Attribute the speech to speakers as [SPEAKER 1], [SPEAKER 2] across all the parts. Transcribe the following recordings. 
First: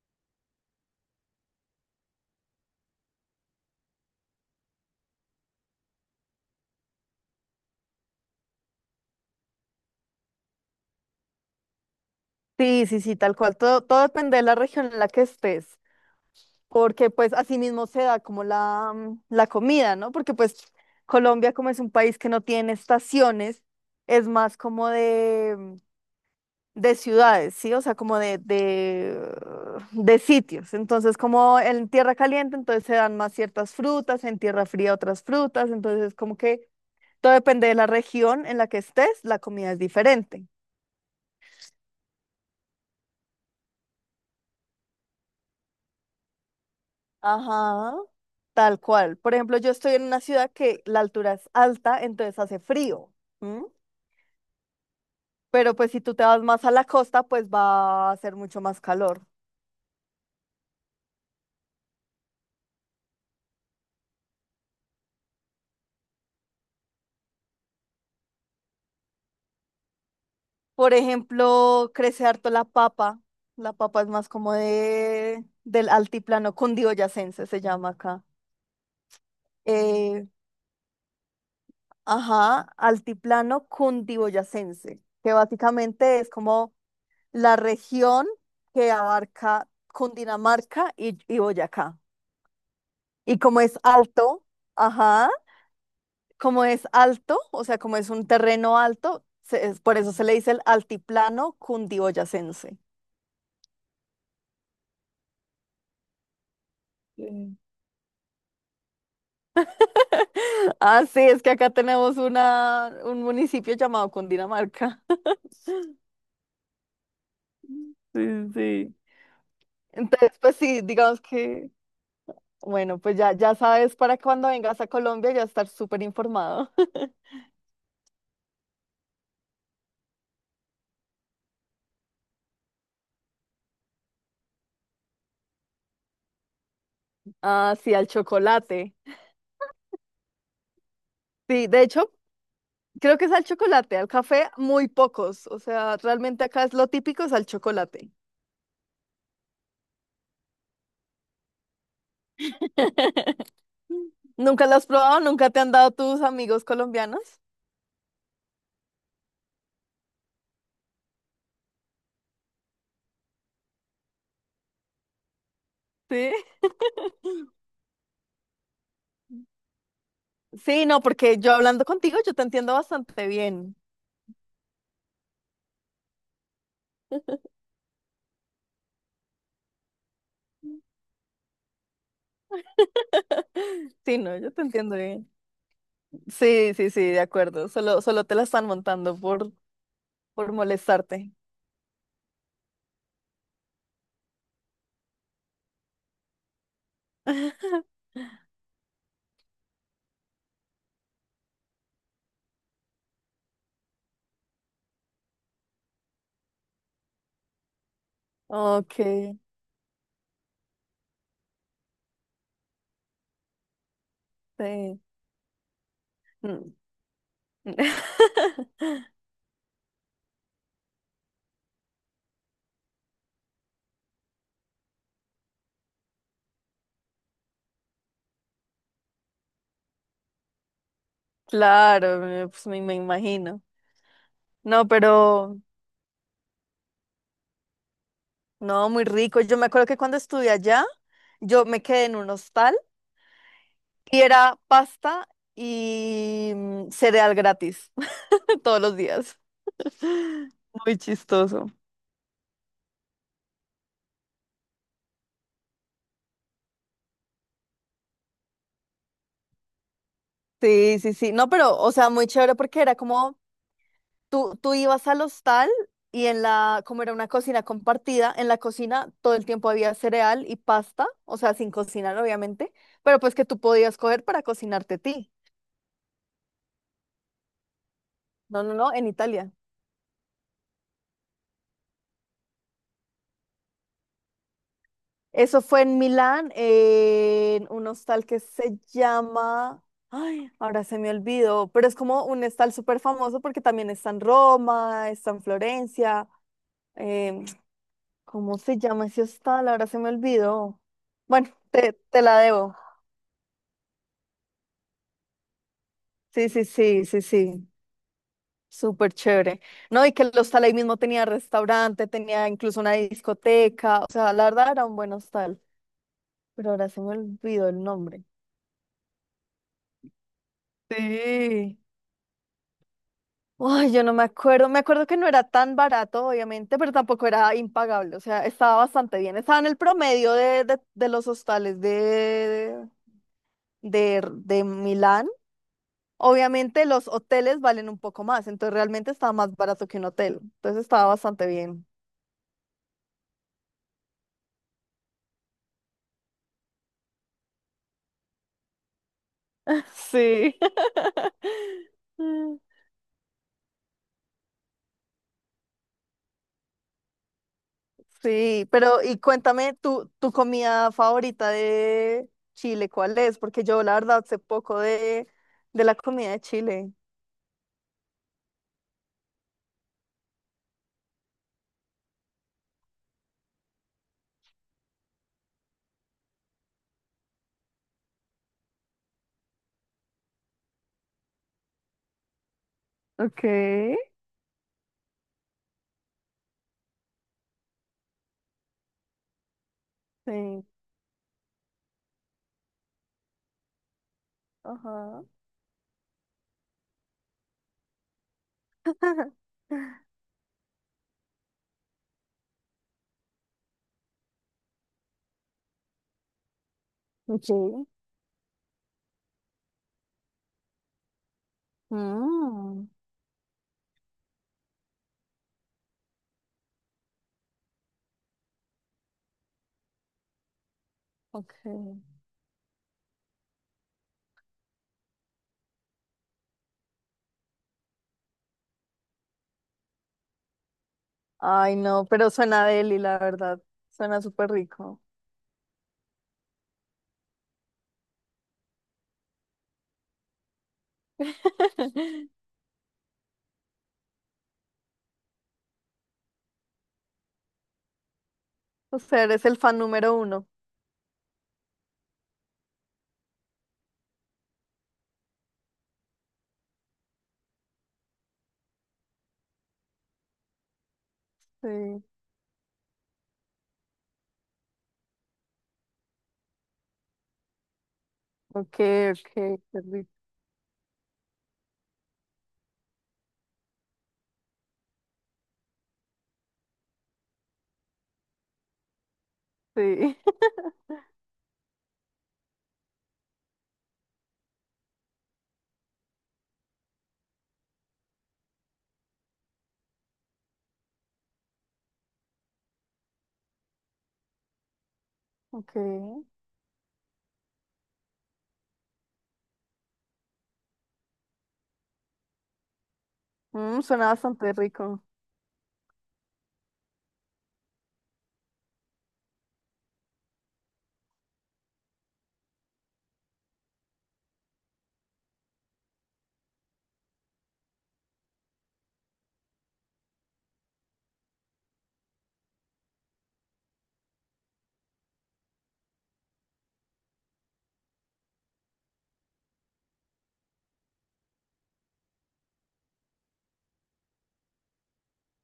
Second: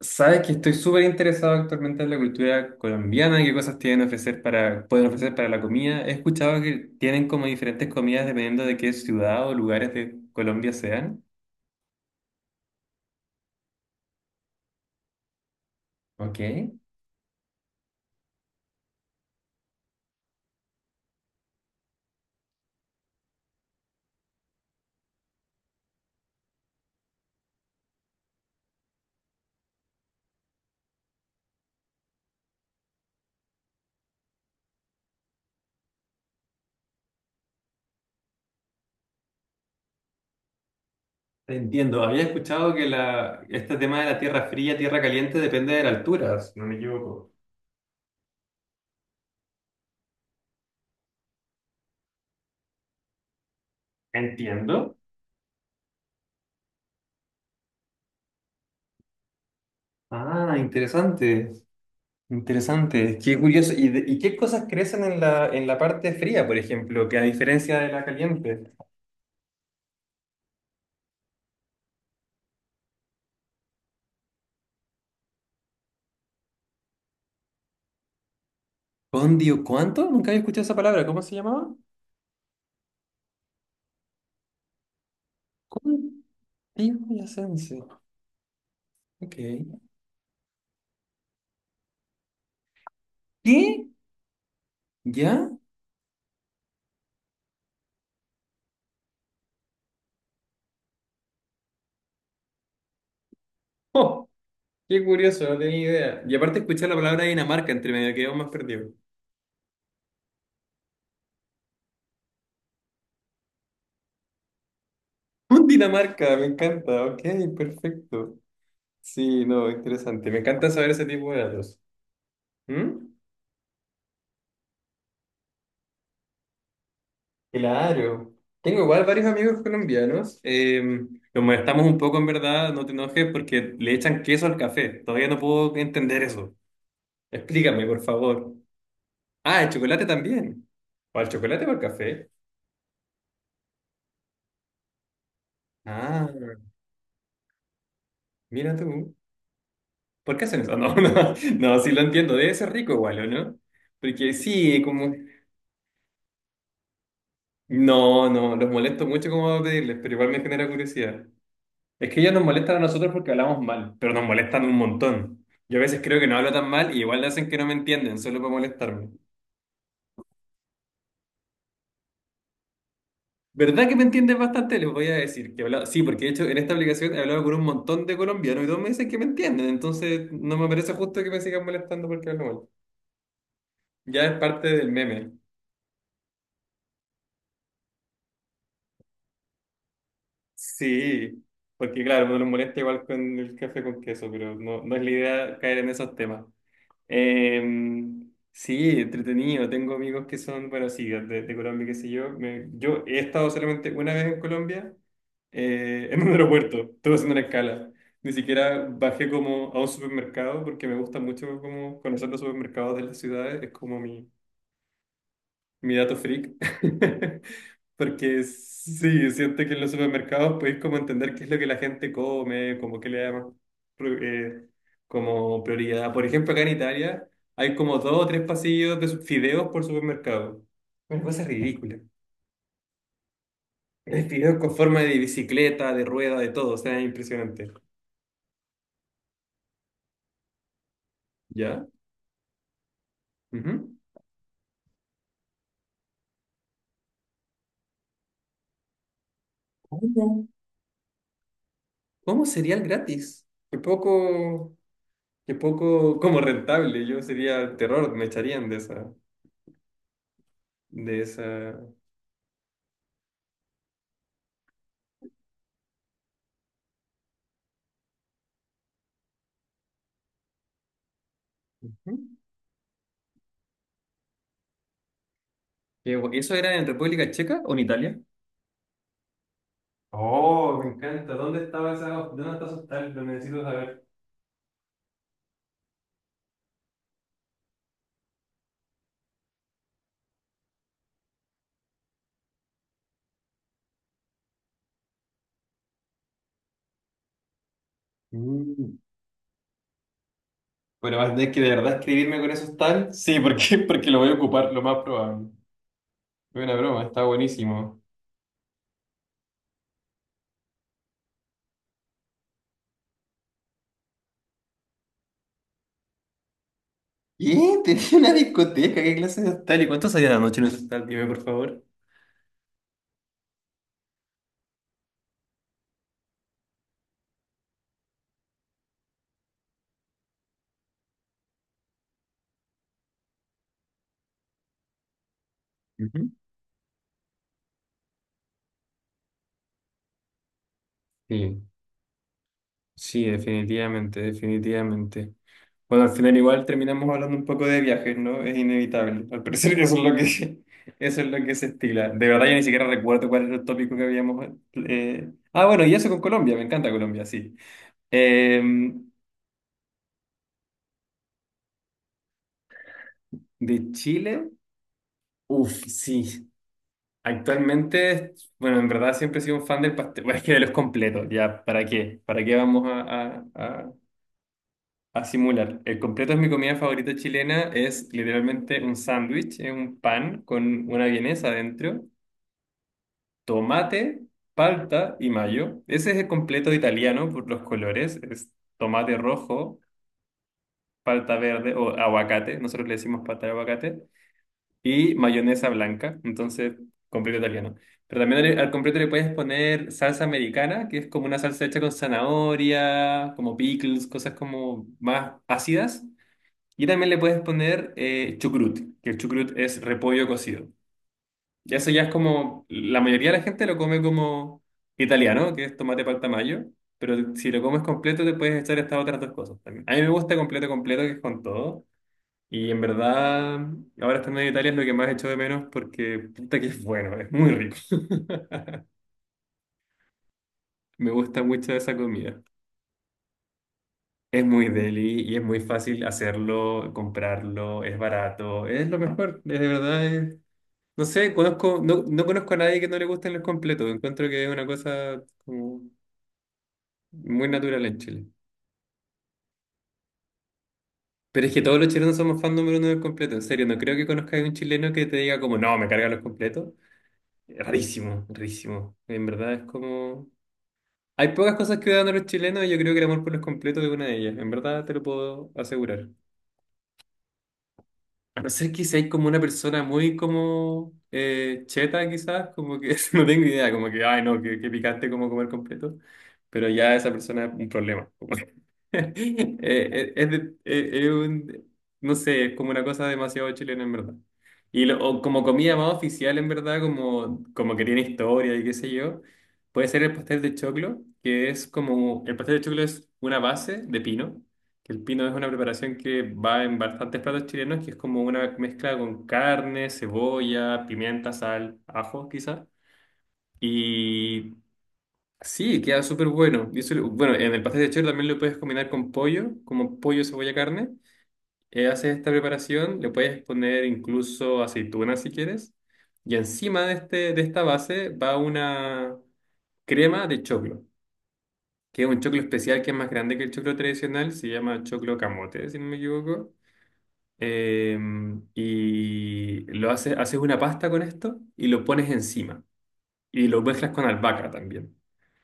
[SPEAKER 1] Sabes que estoy súper interesado actualmente en la cultura colombiana, qué cosas tienen ofrecer para, pueden ofrecer para la comida. He escuchado que tienen como diferentes comidas dependiendo de qué ciudad o lugares de Colombia sean.
[SPEAKER 2] Sí, sí, sí, tal cual. Todo depende de la región en la que estés,
[SPEAKER 1] Ok.
[SPEAKER 2] porque pues así mismo se da como la comida, ¿no? Porque pues Colombia como es un país que no tiene estaciones, es más como de ciudades, ¿sí? O sea, como de sitios. Entonces, como en tierra caliente, entonces se dan más ciertas frutas, en tierra fría otras frutas, entonces como que todo depende de la región en la que estés, la comida es diferente.
[SPEAKER 1] Te entiendo. Había escuchado que este tema de la tierra fría, tierra caliente depende de la altura, si no me equivoco.
[SPEAKER 2] Ajá, tal cual. Por ejemplo, yo estoy en una ciudad que la altura es alta, entonces hace frío. ¿M?
[SPEAKER 1] Entiendo.
[SPEAKER 2] Pero pues si tú te vas más a la costa, pues va a hacer mucho más calor.
[SPEAKER 1] Ah, interesante. Interesante. Qué curioso. ¿Y, y qué cosas crecen en en la parte fría, por ejemplo, que a diferencia de la caliente?
[SPEAKER 2] Por ejemplo, crece harto la papa. La papa es más como de del altiplano cundiboyacense, se llama acá.
[SPEAKER 1] Condio, ¿cuánto?
[SPEAKER 2] Eh,
[SPEAKER 1] Nunca había escuchado esa palabra. ¿Cómo se llamaba?
[SPEAKER 2] ajá, altiplano cundiboyacense, que básicamente es como la
[SPEAKER 1] Cundiboyacense.
[SPEAKER 2] región que
[SPEAKER 1] Ok.
[SPEAKER 2] abarca Cundinamarca y Boyacá. Y como es
[SPEAKER 1] ¿Qué?
[SPEAKER 2] alto, ajá,
[SPEAKER 1] ¿Ya?
[SPEAKER 2] como es alto, o sea, como es un terreno alto, por eso se le dice el altiplano cundiboyacense.
[SPEAKER 1] Oh, qué curioso, no tenía idea. Y aparte escuché la palabra
[SPEAKER 2] Sí.
[SPEAKER 1] Dinamarca entre medio, quedó más perdido.
[SPEAKER 2] Ah, sí, es que acá tenemos un municipio llamado Cundinamarca.
[SPEAKER 1] Dinamarca, me encanta. Ok,
[SPEAKER 2] Sí,
[SPEAKER 1] perfecto.
[SPEAKER 2] sí.
[SPEAKER 1] Sí, no, interesante.
[SPEAKER 2] Entonces,
[SPEAKER 1] Me
[SPEAKER 2] pues
[SPEAKER 1] encanta
[SPEAKER 2] sí,
[SPEAKER 1] saber ese
[SPEAKER 2] digamos
[SPEAKER 1] tipo de
[SPEAKER 2] que,
[SPEAKER 1] datos.
[SPEAKER 2] bueno,
[SPEAKER 1] ¿Mm?
[SPEAKER 2] pues ya sabes para cuando vengas a Colombia ya estar súper informado.
[SPEAKER 1] Claro. Tengo igual varios amigos colombianos. Los molestamos un poco, en verdad, no te enojes, porque le echan queso al café. Todavía no puedo entender eso.
[SPEAKER 2] Ah,
[SPEAKER 1] Explícame,
[SPEAKER 2] sí,
[SPEAKER 1] por
[SPEAKER 2] al
[SPEAKER 1] favor.
[SPEAKER 2] chocolate.
[SPEAKER 1] Ah, el chocolate también. ¿Para el chocolate o
[SPEAKER 2] Sí,
[SPEAKER 1] para
[SPEAKER 2] de
[SPEAKER 1] el
[SPEAKER 2] hecho,
[SPEAKER 1] café?
[SPEAKER 2] creo que es al chocolate, al café muy pocos. O sea,
[SPEAKER 1] Ah,
[SPEAKER 2] realmente acá es lo típico, es al chocolate.
[SPEAKER 1] mira tú. ¿Por qué hacen eso? No, no, no, sí lo entiendo. Debe ser rico igual, ¿o no? Porque
[SPEAKER 2] ¿Nunca lo
[SPEAKER 1] sí,
[SPEAKER 2] has
[SPEAKER 1] como...
[SPEAKER 2] probado? ¿Nunca te han dado tus amigos colombianos?
[SPEAKER 1] No, no, los molesto mucho como a pedirles, pero igual me genera curiosidad. Es que ellos nos molestan a nosotros porque hablamos mal, pero nos molestan un montón. Yo a veces creo que
[SPEAKER 2] Sí.
[SPEAKER 1] no hablo tan mal y igual hacen que no me entienden, solo para molestarme.
[SPEAKER 2] Sí, no, porque yo hablando contigo, yo te entiendo bastante bien.
[SPEAKER 1] ¿Verdad que me entiendes bastante? Les voy a decir que he hablado. Sí, porque de hecho en esta aplicación he hablado con un montón de colombianos y todos me dicen que me entienden. Entonces no me parece justo que me sigan molestando porque hablo mal.
[SPEAKER 2] Sí,
[SPEAKER 1] Ya
[SPEAKER 2] no,
[SPEAKER 1] es
[SPEAKER 2] yo te
[SPEAKER 1] parte del
[SPEAKER 2] entiendo bien.
[SPEAKER 1] meme.
[SPEAKER 2] Sí, sí, sí, de acuerdo. Solo te la están montando por molestarte.
[SPEAKER 1] Sí, porque claro, uno los molesta igual con el café con queso, pero no, no es la idea caer en esos temas. Eh, sí, entretenido. Tengo amigos que son, bueno, sí, de Colombia, qué sé yo. Yo he estado solamente una vez en Colombia, en un aeropuerto. Estuve haciendo una escala. Ni siquiera
[SPEAKER 2] Ok,
[SPEAKER 1] bajé como a un supermercado porque me gusta mucho como conocer los supermercados de las ciudades. Es como
[SPEAKER 2] sí.
[SPEAKER 1] mi dato freak.
[SPEAKER 2] Mm.
[SPEAKER 1] Porque sí, siento que en los supermercados podéis como entender qué es lo que la gente come, como qué le da más pro- eh, como prioridad. Por ejemplo, acá en Italia hay como dos o tres pasillos de fideos por supermercado. Una cosa ridícula.
[SPEAKER 2] Claro, pues me imagino.
[SPEAKER 1] Hay fideos con
[SPEAKER 2] No,
[SPEAKER 1] forma de
[SPEAKER 2] pero
[SPEAKER 1] bicicleta, de rueda, de todo, o sea, es impresionante.
[SPEAKER 2] no, muy rico. Yo me acuerdo que cuando estudié allá, yo me
[SPEAKER 1] ¿Ya?
[SPEAKER 2] quedé en un hostal
[SPEAKER 1] Ujú.
[SPEAKER 2] y era pasta y cereal gratis todos los días.
[SPEAKER 1] ¿Cómo?
[SPEAKER 2] Muy chistoso.
[SPEAKER 1] ¿Cómo cereal gratis? Qué poco como rentable. Yo sería terror, me echarían de esa.
[SPEAKER 2] Sí, sí,
[SPEAKER 1] De
[SPEAKER 2] sí. No,
[SPEAKER 1] esa...
[SPEAKER 2] pero, o sea, muy chévere porque era como tú ibas al hostal y en la, como era una cocina compartida, en la cocina todo el tiempo había cereal y pasta, o sea, sin
[SPEAKER 1] Ujú.
[SPEAKER 2] cocinar, obviamente, pero pues que tú podías coger para cocinarte a ti.
[SPEAKER 1] ¿Eso era en República Checa o en Italia?
[SPEAKER 2] No, no, no, en Italia.
[SPEAKER 1] Oh, me encanta. ¿Dónde estaba esa, dónde está esos tal? Lo necesito saber.
[SPEAKER 2] Eso fue en Milán, en un hostal que se llama... Ay, ahora se me olvidó, pero es como un hostal súper famoso porque también está en Roma, está en Florencia. em, ¿Cómo se
[SPEAKER 1] Mm.
[SPEAKER 2] llama ese hostal? Ahora se me olvidó.
[SPEAKER 1] Bueno, vas a
[SPEAKER 2] Bueno,
[SPEAKER 1] tener que de verdad
[SPEAKER 2] te la
[SPEAKER 1] escribirme con
[SPEAKER 2] debo.
[SPEAKER 1] esos tal. Sí, porque porque lo voy a ocupar, lo más probable.
[SPEAKER 2] Sí,
[SPEAKER 1] Fue
[SPEAKER 2] sí,
[SPEAKER 1] una broma,
[SPEAKER 2] sí,
[SPEAKER 1] está
[SPEAKER 2] sí, sí.
[SPEAKER 1] buenísimo.
[SPEAKER 2] Súper chévere. No, y que el hostal ahí mismo tenía restaurante, tenía incluso una discoteca. O sea, la verdad era un buen hostal, pero ahora se me olvidó
[SPEAKER 1] ¿Y?
[SPEAKER 2] el
[SPEAKER 1] ¿Tenía
[SPEAKER 2] nombre.
[SPEAKER 1] una discoteca? ¿Qué clase de hostal? ¿Y cuánto salía la noche en ese hostal? Dime, por
[SPEAKER 2] Sí.
[SPEAKER 1] favor.
[SPEAKER 2] Ay, yo no me acuerdo. Me acuerdo que no era tan barato, obviamente, pero tampoco era impagable. O sea, estaba bastante bien. Estaba en el promedio de los hostales de Milán.
[SPEAKER 1] Ujú.
[SPEAKER 2] Obviamente, los hoteles valen un poco más, entonces realmente estaba más barato que un hotel. Entonces estaba bastante
[SPEAKER 1] Sí.
[SPEAKER 2] bien.
[SPEAKER 1] Sí, definitivamente, definitivamente. Bueno, al final igual terminamos hablando un poco de viajes, ¿no? Es inevitable. Al parecer eso es lo
[SPEAKER 2] Sí.
[SPEAKER 1] que, eso es lo que se estila. De verdad yo ni siquiera recuerdo cuál era el tópico que habíamos... Ah, bueno, y eso con Colombia, me encanta Colombia, sí. Eh,
[SPEAKER 2] Sí, pero y cuéntame tu comida favorita de Chile, ¿cuál es? Porque yo
[SPEAKER 1] de
[SPEAKER 2] la verdad sé
[SPEAKER 1] Chile,
[SPEAKER 2] poco
[SPEAKER 1] uff,
[SPEAKER 2] de la comida de
[SPEAKER 1] sí.
[SPEAKER 2] Chile.
[SPEAKER 1] Actualmente, bueno, en verdad siempre he sido un fan del pastel, bueno, es que de los completos, ya, ¿para qué? ¿Para qué vamos a simular? El completo es mi comida favorita chilena. Es literalmente un sándwich, es un pan con una vienesa adentro,
[SPEAKER 2] Ok.
[SPEAKER 1] tomate, palta y mayo. Ese es el completo italiano por los colores. Es tomate rojo,
[SPEAKER 2] Sí.
[SPEAKER 1] palta verde o aguacate. Nosotros le decimos palta de aguacate. Y
[SPEAKER 2] Ajá.
[SPEAKER 1] mayonesa blanca. Entonces, completo italiano. Pero también al completo le puedes poner salsa americana, que es como una salsa hecha con zanahoria, como pickles, cosas como más ácidas. Y también le puedes
[SPEAKER 2] Sí.
[SPEAKER 1] poner chucrut, que el chucrut es repollo cocido. Y eso ya es como,
[SPEAKER 2] Mm,
[SPEAKER 1] la mayoría de la gente lo come como italiano, que es tomate palta mayo, pero si lo comes completo te puedes echar estas otras dos cosas también. A mí me gusta completo, completo, que es con todo.
[SPEAKER 2] ok.
[SPEAKER 1] Y en verdad, ahora estando en Italia es lo que más echo de menos porque puta que es bueno, es muy rico. Me gusta mucho
[SPEAKER 2] Ay,
[SPEAKER 1] esa
[SPEAKER 2] no, pero
[SPEAKER 1] comida.
[SPEAKER 2] suena deli, la verdad. Suena
[SPEAKER 1] Es
[SPEAKER 2] súper
[SPEAKER 1] muy
[SPEAKER 2] rico.
[SPEAKER 1] deli y es muy fácil hacerlo, comprarlo, es barato, es lo mejor, es de verdad es... No sé, conozco, no, no conozco a nadie que no le gusten los completos. Encuentro que es una cosa como muy natural en Chile.
[SPEAKER 2] O sea, eres el fan número uno.
[SPEAKER 1] Pero es que todos los chilenos somos fan número uno del completo. En serio, no creo que conozca a un chileno que te diga como, no, me cargan los completos. Rarísimo, rarísimo. En verdad es como... Hay pocas cosas que
[SPEAKER 2] Sí.
[SPEAKER 1] dan a los chilenos y yo creo que el amor por los completos es una de ellas. En verdad te lo puedo asegurar. A no ser
[SPEAKER 2] Ok,
[SPEAKER 1] que seáis como
[SPEAKER 2] ok,
[SPEAKER 1] una
[SPEAKER 2] qué
[SPEAKER 1] persona
[SPEAKER 2] rico.
[SPEAKER 1] muy como cheta quizás, como que no tengo idea, como que, ay no, qué, qué picante como comer completo, pero ya esa persona es un problema.
[SPEAKER 2] Sí.
[SPEAKER 1] Es, es un, no sé, es como una cosa demasiado chilena en verdad. Y o como comida más oficial en verdad, como, como que tiene historia y qué sé yo, puede ser el pastel de choclo, que es como, el pastel de choclo es una base de pino, que el pino es una
[SPEAKER 2] Ok.
[SPEAKER 1] preparación que va en bastantes platos chilenos, que es como una mezcla con carne, cebolla, pimienta, sal, ajo quizá.
[SPEAKER 2] Mm, suena bastante rico.
[SPEAKER 1] Sí, queda súper bueno. Y eso bueno, en el pastel de choclo también lo puedes combinar con pollo, como pollo, cebolla, carne. Haces esta preparación, le puedes poner incluso aceitunas si quieres. Y encima de, este, de esta base va una crema de choclo, que es un choclo especial que es más grande que el choclo tradicional, se llama choclo camote, si no me equivoco. Eh, y lo haces, haces una pasta con esto y lo pones encima. Y lo mezclas con albahaca también.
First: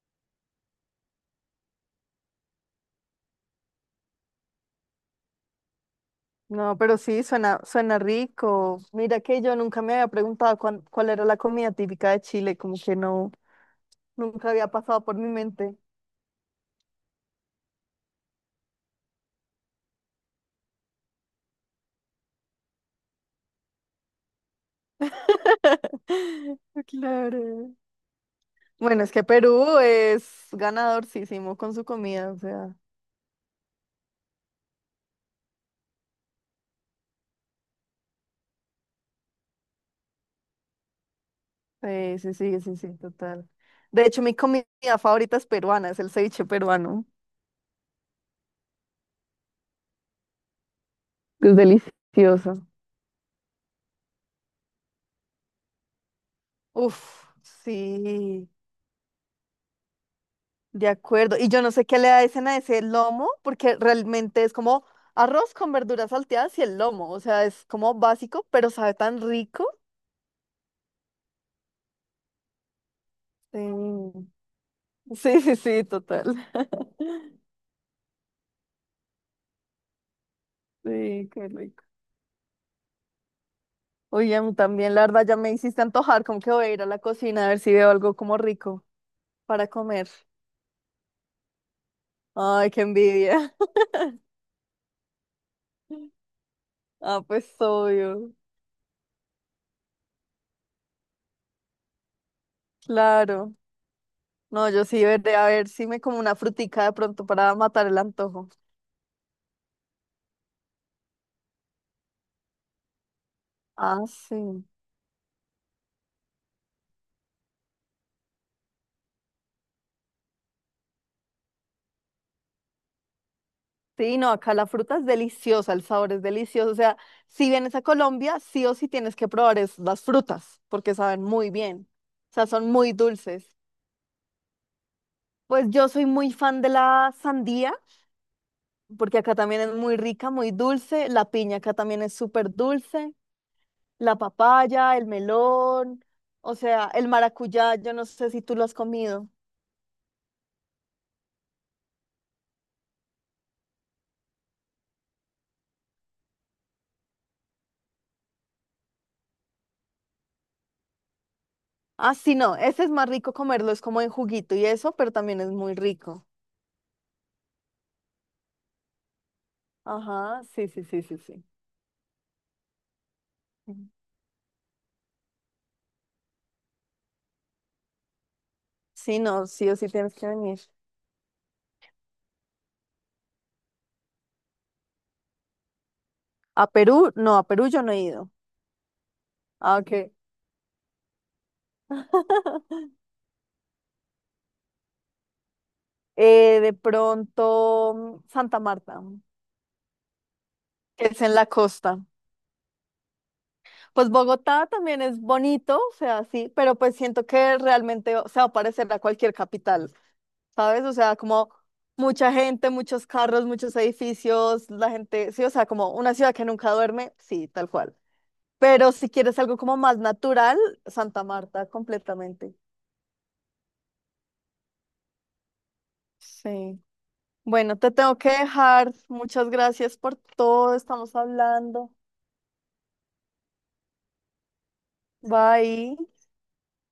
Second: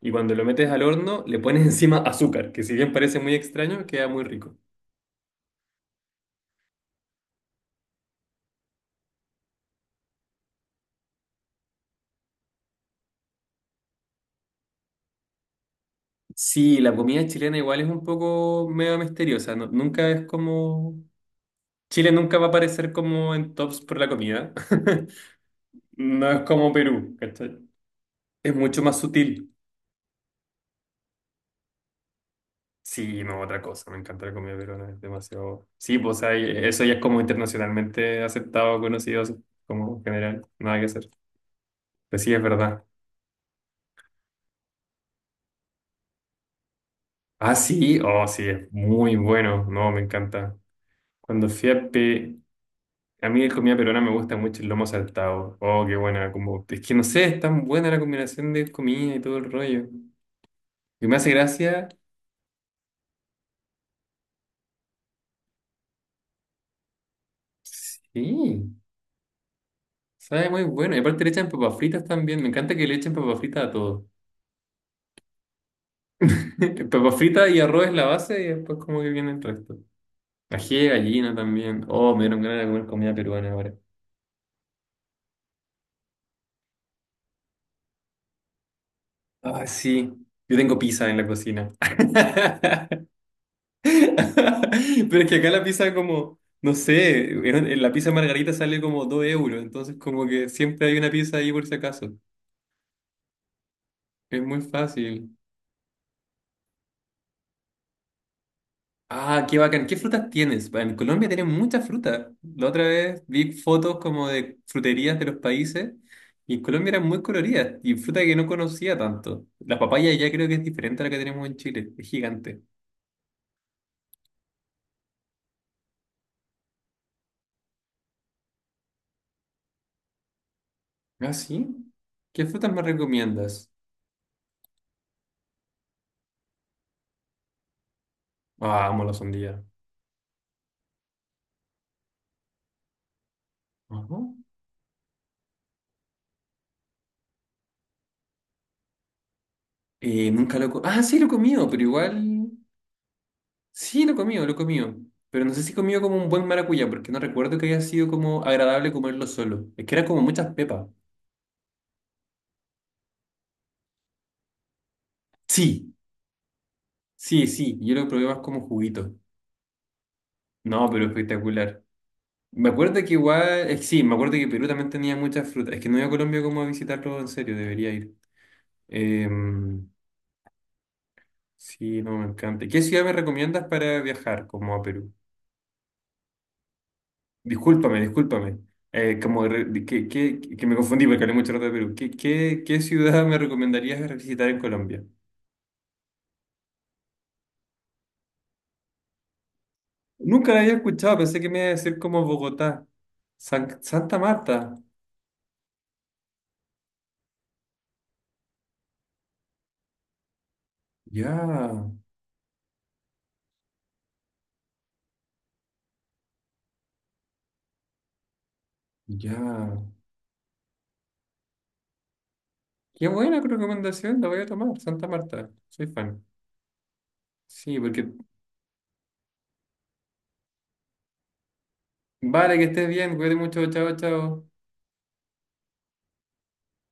[SPEAKER 1] Y cuando lo metes al horno, le pones encima azúcar, que si bien parece muy extraño, queda muy rico.
[SPEAKER 2] No, pero sí, suena, suena rico. Mira que yo nunca me había preguntado cuál era la comida típica de Chile, como que no, nunca había pasado por mi mente.
[SPEAKER 1] Sí, la comida chilena igual es un poco medio misteriosa, nunca es como... Chile nunca va a aparecer como en tops por la comida. No es como Perú, ¿cachai?
[SPEAKER 2] Claro.
[SPEAKER 1] Es mucho más
[SPEAKER 2] Bueno, es que
[SPEAKER 1] sutil.
[SPEAKER 2] Perú es ganadorcísimo con su comida, o sea,
[SPEAKER 1] Sí, no, otra cosa, me encanta la comida peruana, es demasiado... Sí, pues o sea, eso ya es como internacionalmente aceptado, conocido, así como general, nada que hacer.
[SPEAKER 2] sí,
[SPEAKER 1] Pero sí,
[SPEAKER 2] sí,
[SPEAKER 1] es
[SPEAKER 2] sí, sí,
[SPEAKER 1] verdad.
[SPEAKER 2] sí, total. De hecho, mi comida favorita es peruana, es el ceviche peruano.
[SPEAKER 1] Ah, sí, oh, sí, es muy bueno, no, me encanta. Cuando
[SPEAKER 2] Es
[SPEAKER 1] fui a Pe-
[SPEAKER 2] delicioso.
[SPEAKER 1] A mí de comida peruana me gusta mucho el lomo saltado. Oh, qué buena. Como... Es que
[SPEAKER 2] Uf,
[SPEAKER 1] no sé, es tan
[SPEAKER 2] sí,
[SPEAKER 1] buena la combinación de comida y todo el rollo.
[SPEAKER 2] de
[SPEAKER 1] Y me hace
[SPEAKER 2] acuerdo. Y yo no sé
[SPEAKER 1] gracia.
[SPEAKER 2] qué le hacen a ese lomo, porque realmente es como arroz con verduras salteadas y el lomo, o sea, es como básico, pero
[SPEAKER 1] Sí,
[SPEAKER 2] sabe tan rico.
[SPEAKER 1] sabe muy bueno. Y aparte le echan papas fritas también. Me encanta que le echen papas fritas a todo.
[SPEAKER 2] Sí, sí, sí, sí, total.
[SPEAKER 1] Papas fritas y arroz es la base y después como que viene el resto. Ají de
[SPEAKER 2] Sí,
[SPEAKER 1] gallina
[SPEAKER 2] qué rico.
[SPEAKER 1] también. Oh, me dieron ganas de comer comida peruana ahora.
[SPEAKER 2] Oye, a mí también, la verdad, ya me hiciste antojar, como que voy a ir a la cocina a ver si veo algo como rico
[SPEAKER 1] Ah,
[SPEAKER 2] para comer.
[SPEAKER 1] sí. Yo tengo pizza en la cocina.
[SPEAKER 2] Ay, qué envidia.
[SPEAKER 1] Pero es que acá la pizza como, no
[SPEAKER 2] Ah,
[SPEAKER 1] sé, en
[SPEAKER 2] pues
[SPEAKER 1] la pizza
[SPEAKER 2] obvio,
[SPEAKER 1] margarita sale como 2 euros, entonces como que siempre hay una pizza ahí por si acaso.
[SPEAKER 2] claro.
[SPEAKER 1] Es muy
[SPEAKER 2] No, yo sí veré
[SPEAKER 1] fácil.
[SPEAKER 2] a ver si me como una frutica de pronto para matar el antojo.
[SPEAKER 1] Ah, qué bacán. ¿Qué frutas tienes? En Colombia tienen muchas frutas. La otra vez vi fotos
[SPEAKER 2] Ah,
[SPEAKER 1] como de
[SPEAKER 2] sí.
[SPEAKER 1] fruterías de los países y en Colombia eran muy coloridas y fruta que no conocía tanto. La papaya ya creo que es diferente a la que tenemos en Chile. Es gigante.
[SPEAKER 2] Sí, no, acá la fruta es deliciosa, el sabor es delicioso. O sea, si vienes a Colombia, sí o sí tienes que probar es, las frutas, porque saben
[SPEAKER 1] Ah,
[SPEAKER 2] muy bien.
[SPEAKER 1] sí.
[SPEAKER 2] O
[SPEAKER 1] ¿Qué
[SPEAKER 2] sea,
[SPEAKER 1] frutas
[SPEAKER 2] son
[SPEAKER 1] me
[SPEAKER 2] muy dulces.
[SPEAKER 1] recomiendas?
[SPEAKER 2] Pues yo soy muy fan de la sandía.
[SPEAKER 1] Ah, amo la
[SPEAKER 2] Porque acá también
[SPEAKER 1] sandía.
[SPEAKER 2] es muy rica, muy dulce. La piña acá también es súper dulce. La
[SPEAKER 1] Ajá.
[SPEAKER 2] papaya, el melón, o sea, el maracuyá, yo no sé si tú lo has comido.
[SPEAKER 1] Nunca lo he co- Ah, sí, lo he comido, pero igual. Sí, lo he comido, lo he comido. Pero no sé si he comido como un buen maracuyá, porque no recuerdo que haya sido como agradable comerlo solo. Es que era como muchas pepas.
[SPEAKER 2] Ah, sí, no, ese es más rico comerlo, es como en juguito y eso, pero también es muy
[SPEAKER 1] Sí,
[SPEAKER 2] rico.
[SPEAKER 1] sí, sí. Yo lo probé más como juguito.
[SPEAKER 2] Ajá, sí, sí,
[SPEAKER 1] No,
[SPEAKER 2] sí,
[SPEAKER 1] pero
[SPEAKER 2] sí, sí.
[SPEAKER 1] espectacular. Me acuerdo que igual.
[SPEAKER 2] Ujú.
[SPEAKER 1] Sí, me acuerdo que Perú también tenía muchas frutas. Es que no he ido a Colombia como a visitarlo en serio, debería ir.
[SPEAKER 2] Sí, no, sí o
[SPEAKER 1] Em,
[SPEAKER 2] sí tienes que venir.
[SPEAKER 1] sí, no, me encanta. ¿Qué ciudad me recomiendas para viajar como a Perú?
[SPEAKER 2] A Perú, no, a Perú yo no he
[SPEAKER 1] Discúlpame,
[SPEAKER 2] ido.
[SPEAKER 1] discúlpame. Como re-
[SPEAKER 2] Ah,
[SPEAKER 1] de que,
[SPEAKER 2] ok.
[SPEAKER 1] que me confundí porque hablé mucho rato de Perú. ¿Qué ciudad me recomendarías visitar en Colombia?
[SPEAKER 2] De pronto, mm, Santa Marta,
[SPEAKER 1] Nunca la había
[SPEAKER 2] que
[SPEAKER 1] escuchado,
[SPEAKER 2] es en
[SPEAKER 1] pensé
[SPEAKER 2] la
[SPEAKER 1] que me iba a decir
[SPEAKER 2] costa.
[SPEAKER 1] como Bogotá.
[SPEAKER 2] Pues
[SPEAKER 1] Santa
[SPEAKER 2] Bogotá
[SPEAKER 1] Marta.
[SPEAKER 2] también es bonito, o sea, sí, pero pues siento que realmente, o sea, va a parecer a cualquier capital, ¿sabes? O sea,
[SPEAKER 1] Ya,
[SPEAKER 2] como mucha gente, muchos carros, muchos edificios, la gente, sí, o sea, como una ciudad que nunca duerme, sí, tal cual. Pero si quieres algo como
[SPEAKER 1] ya.
[SPEAKER 2] más natural, Santa Marta, completamente.
[SPEAKER 1] Qué buena recomendación, la voy a tomar. Santa Marta, soy fan.
[SPEAKER 2] Sí. Bueno,
[SPEAKER 1] Sí,
[SPEAKER 2] te
[SPEAKER 1] porque
[SPEAKER 2] tengo que dejar. Muchas gracias por todo, estamos hablando.
[SPEAKER 1] vale, que estés bien, cuídate mucho, chao, chao.
[SPEAKER 2] Bye.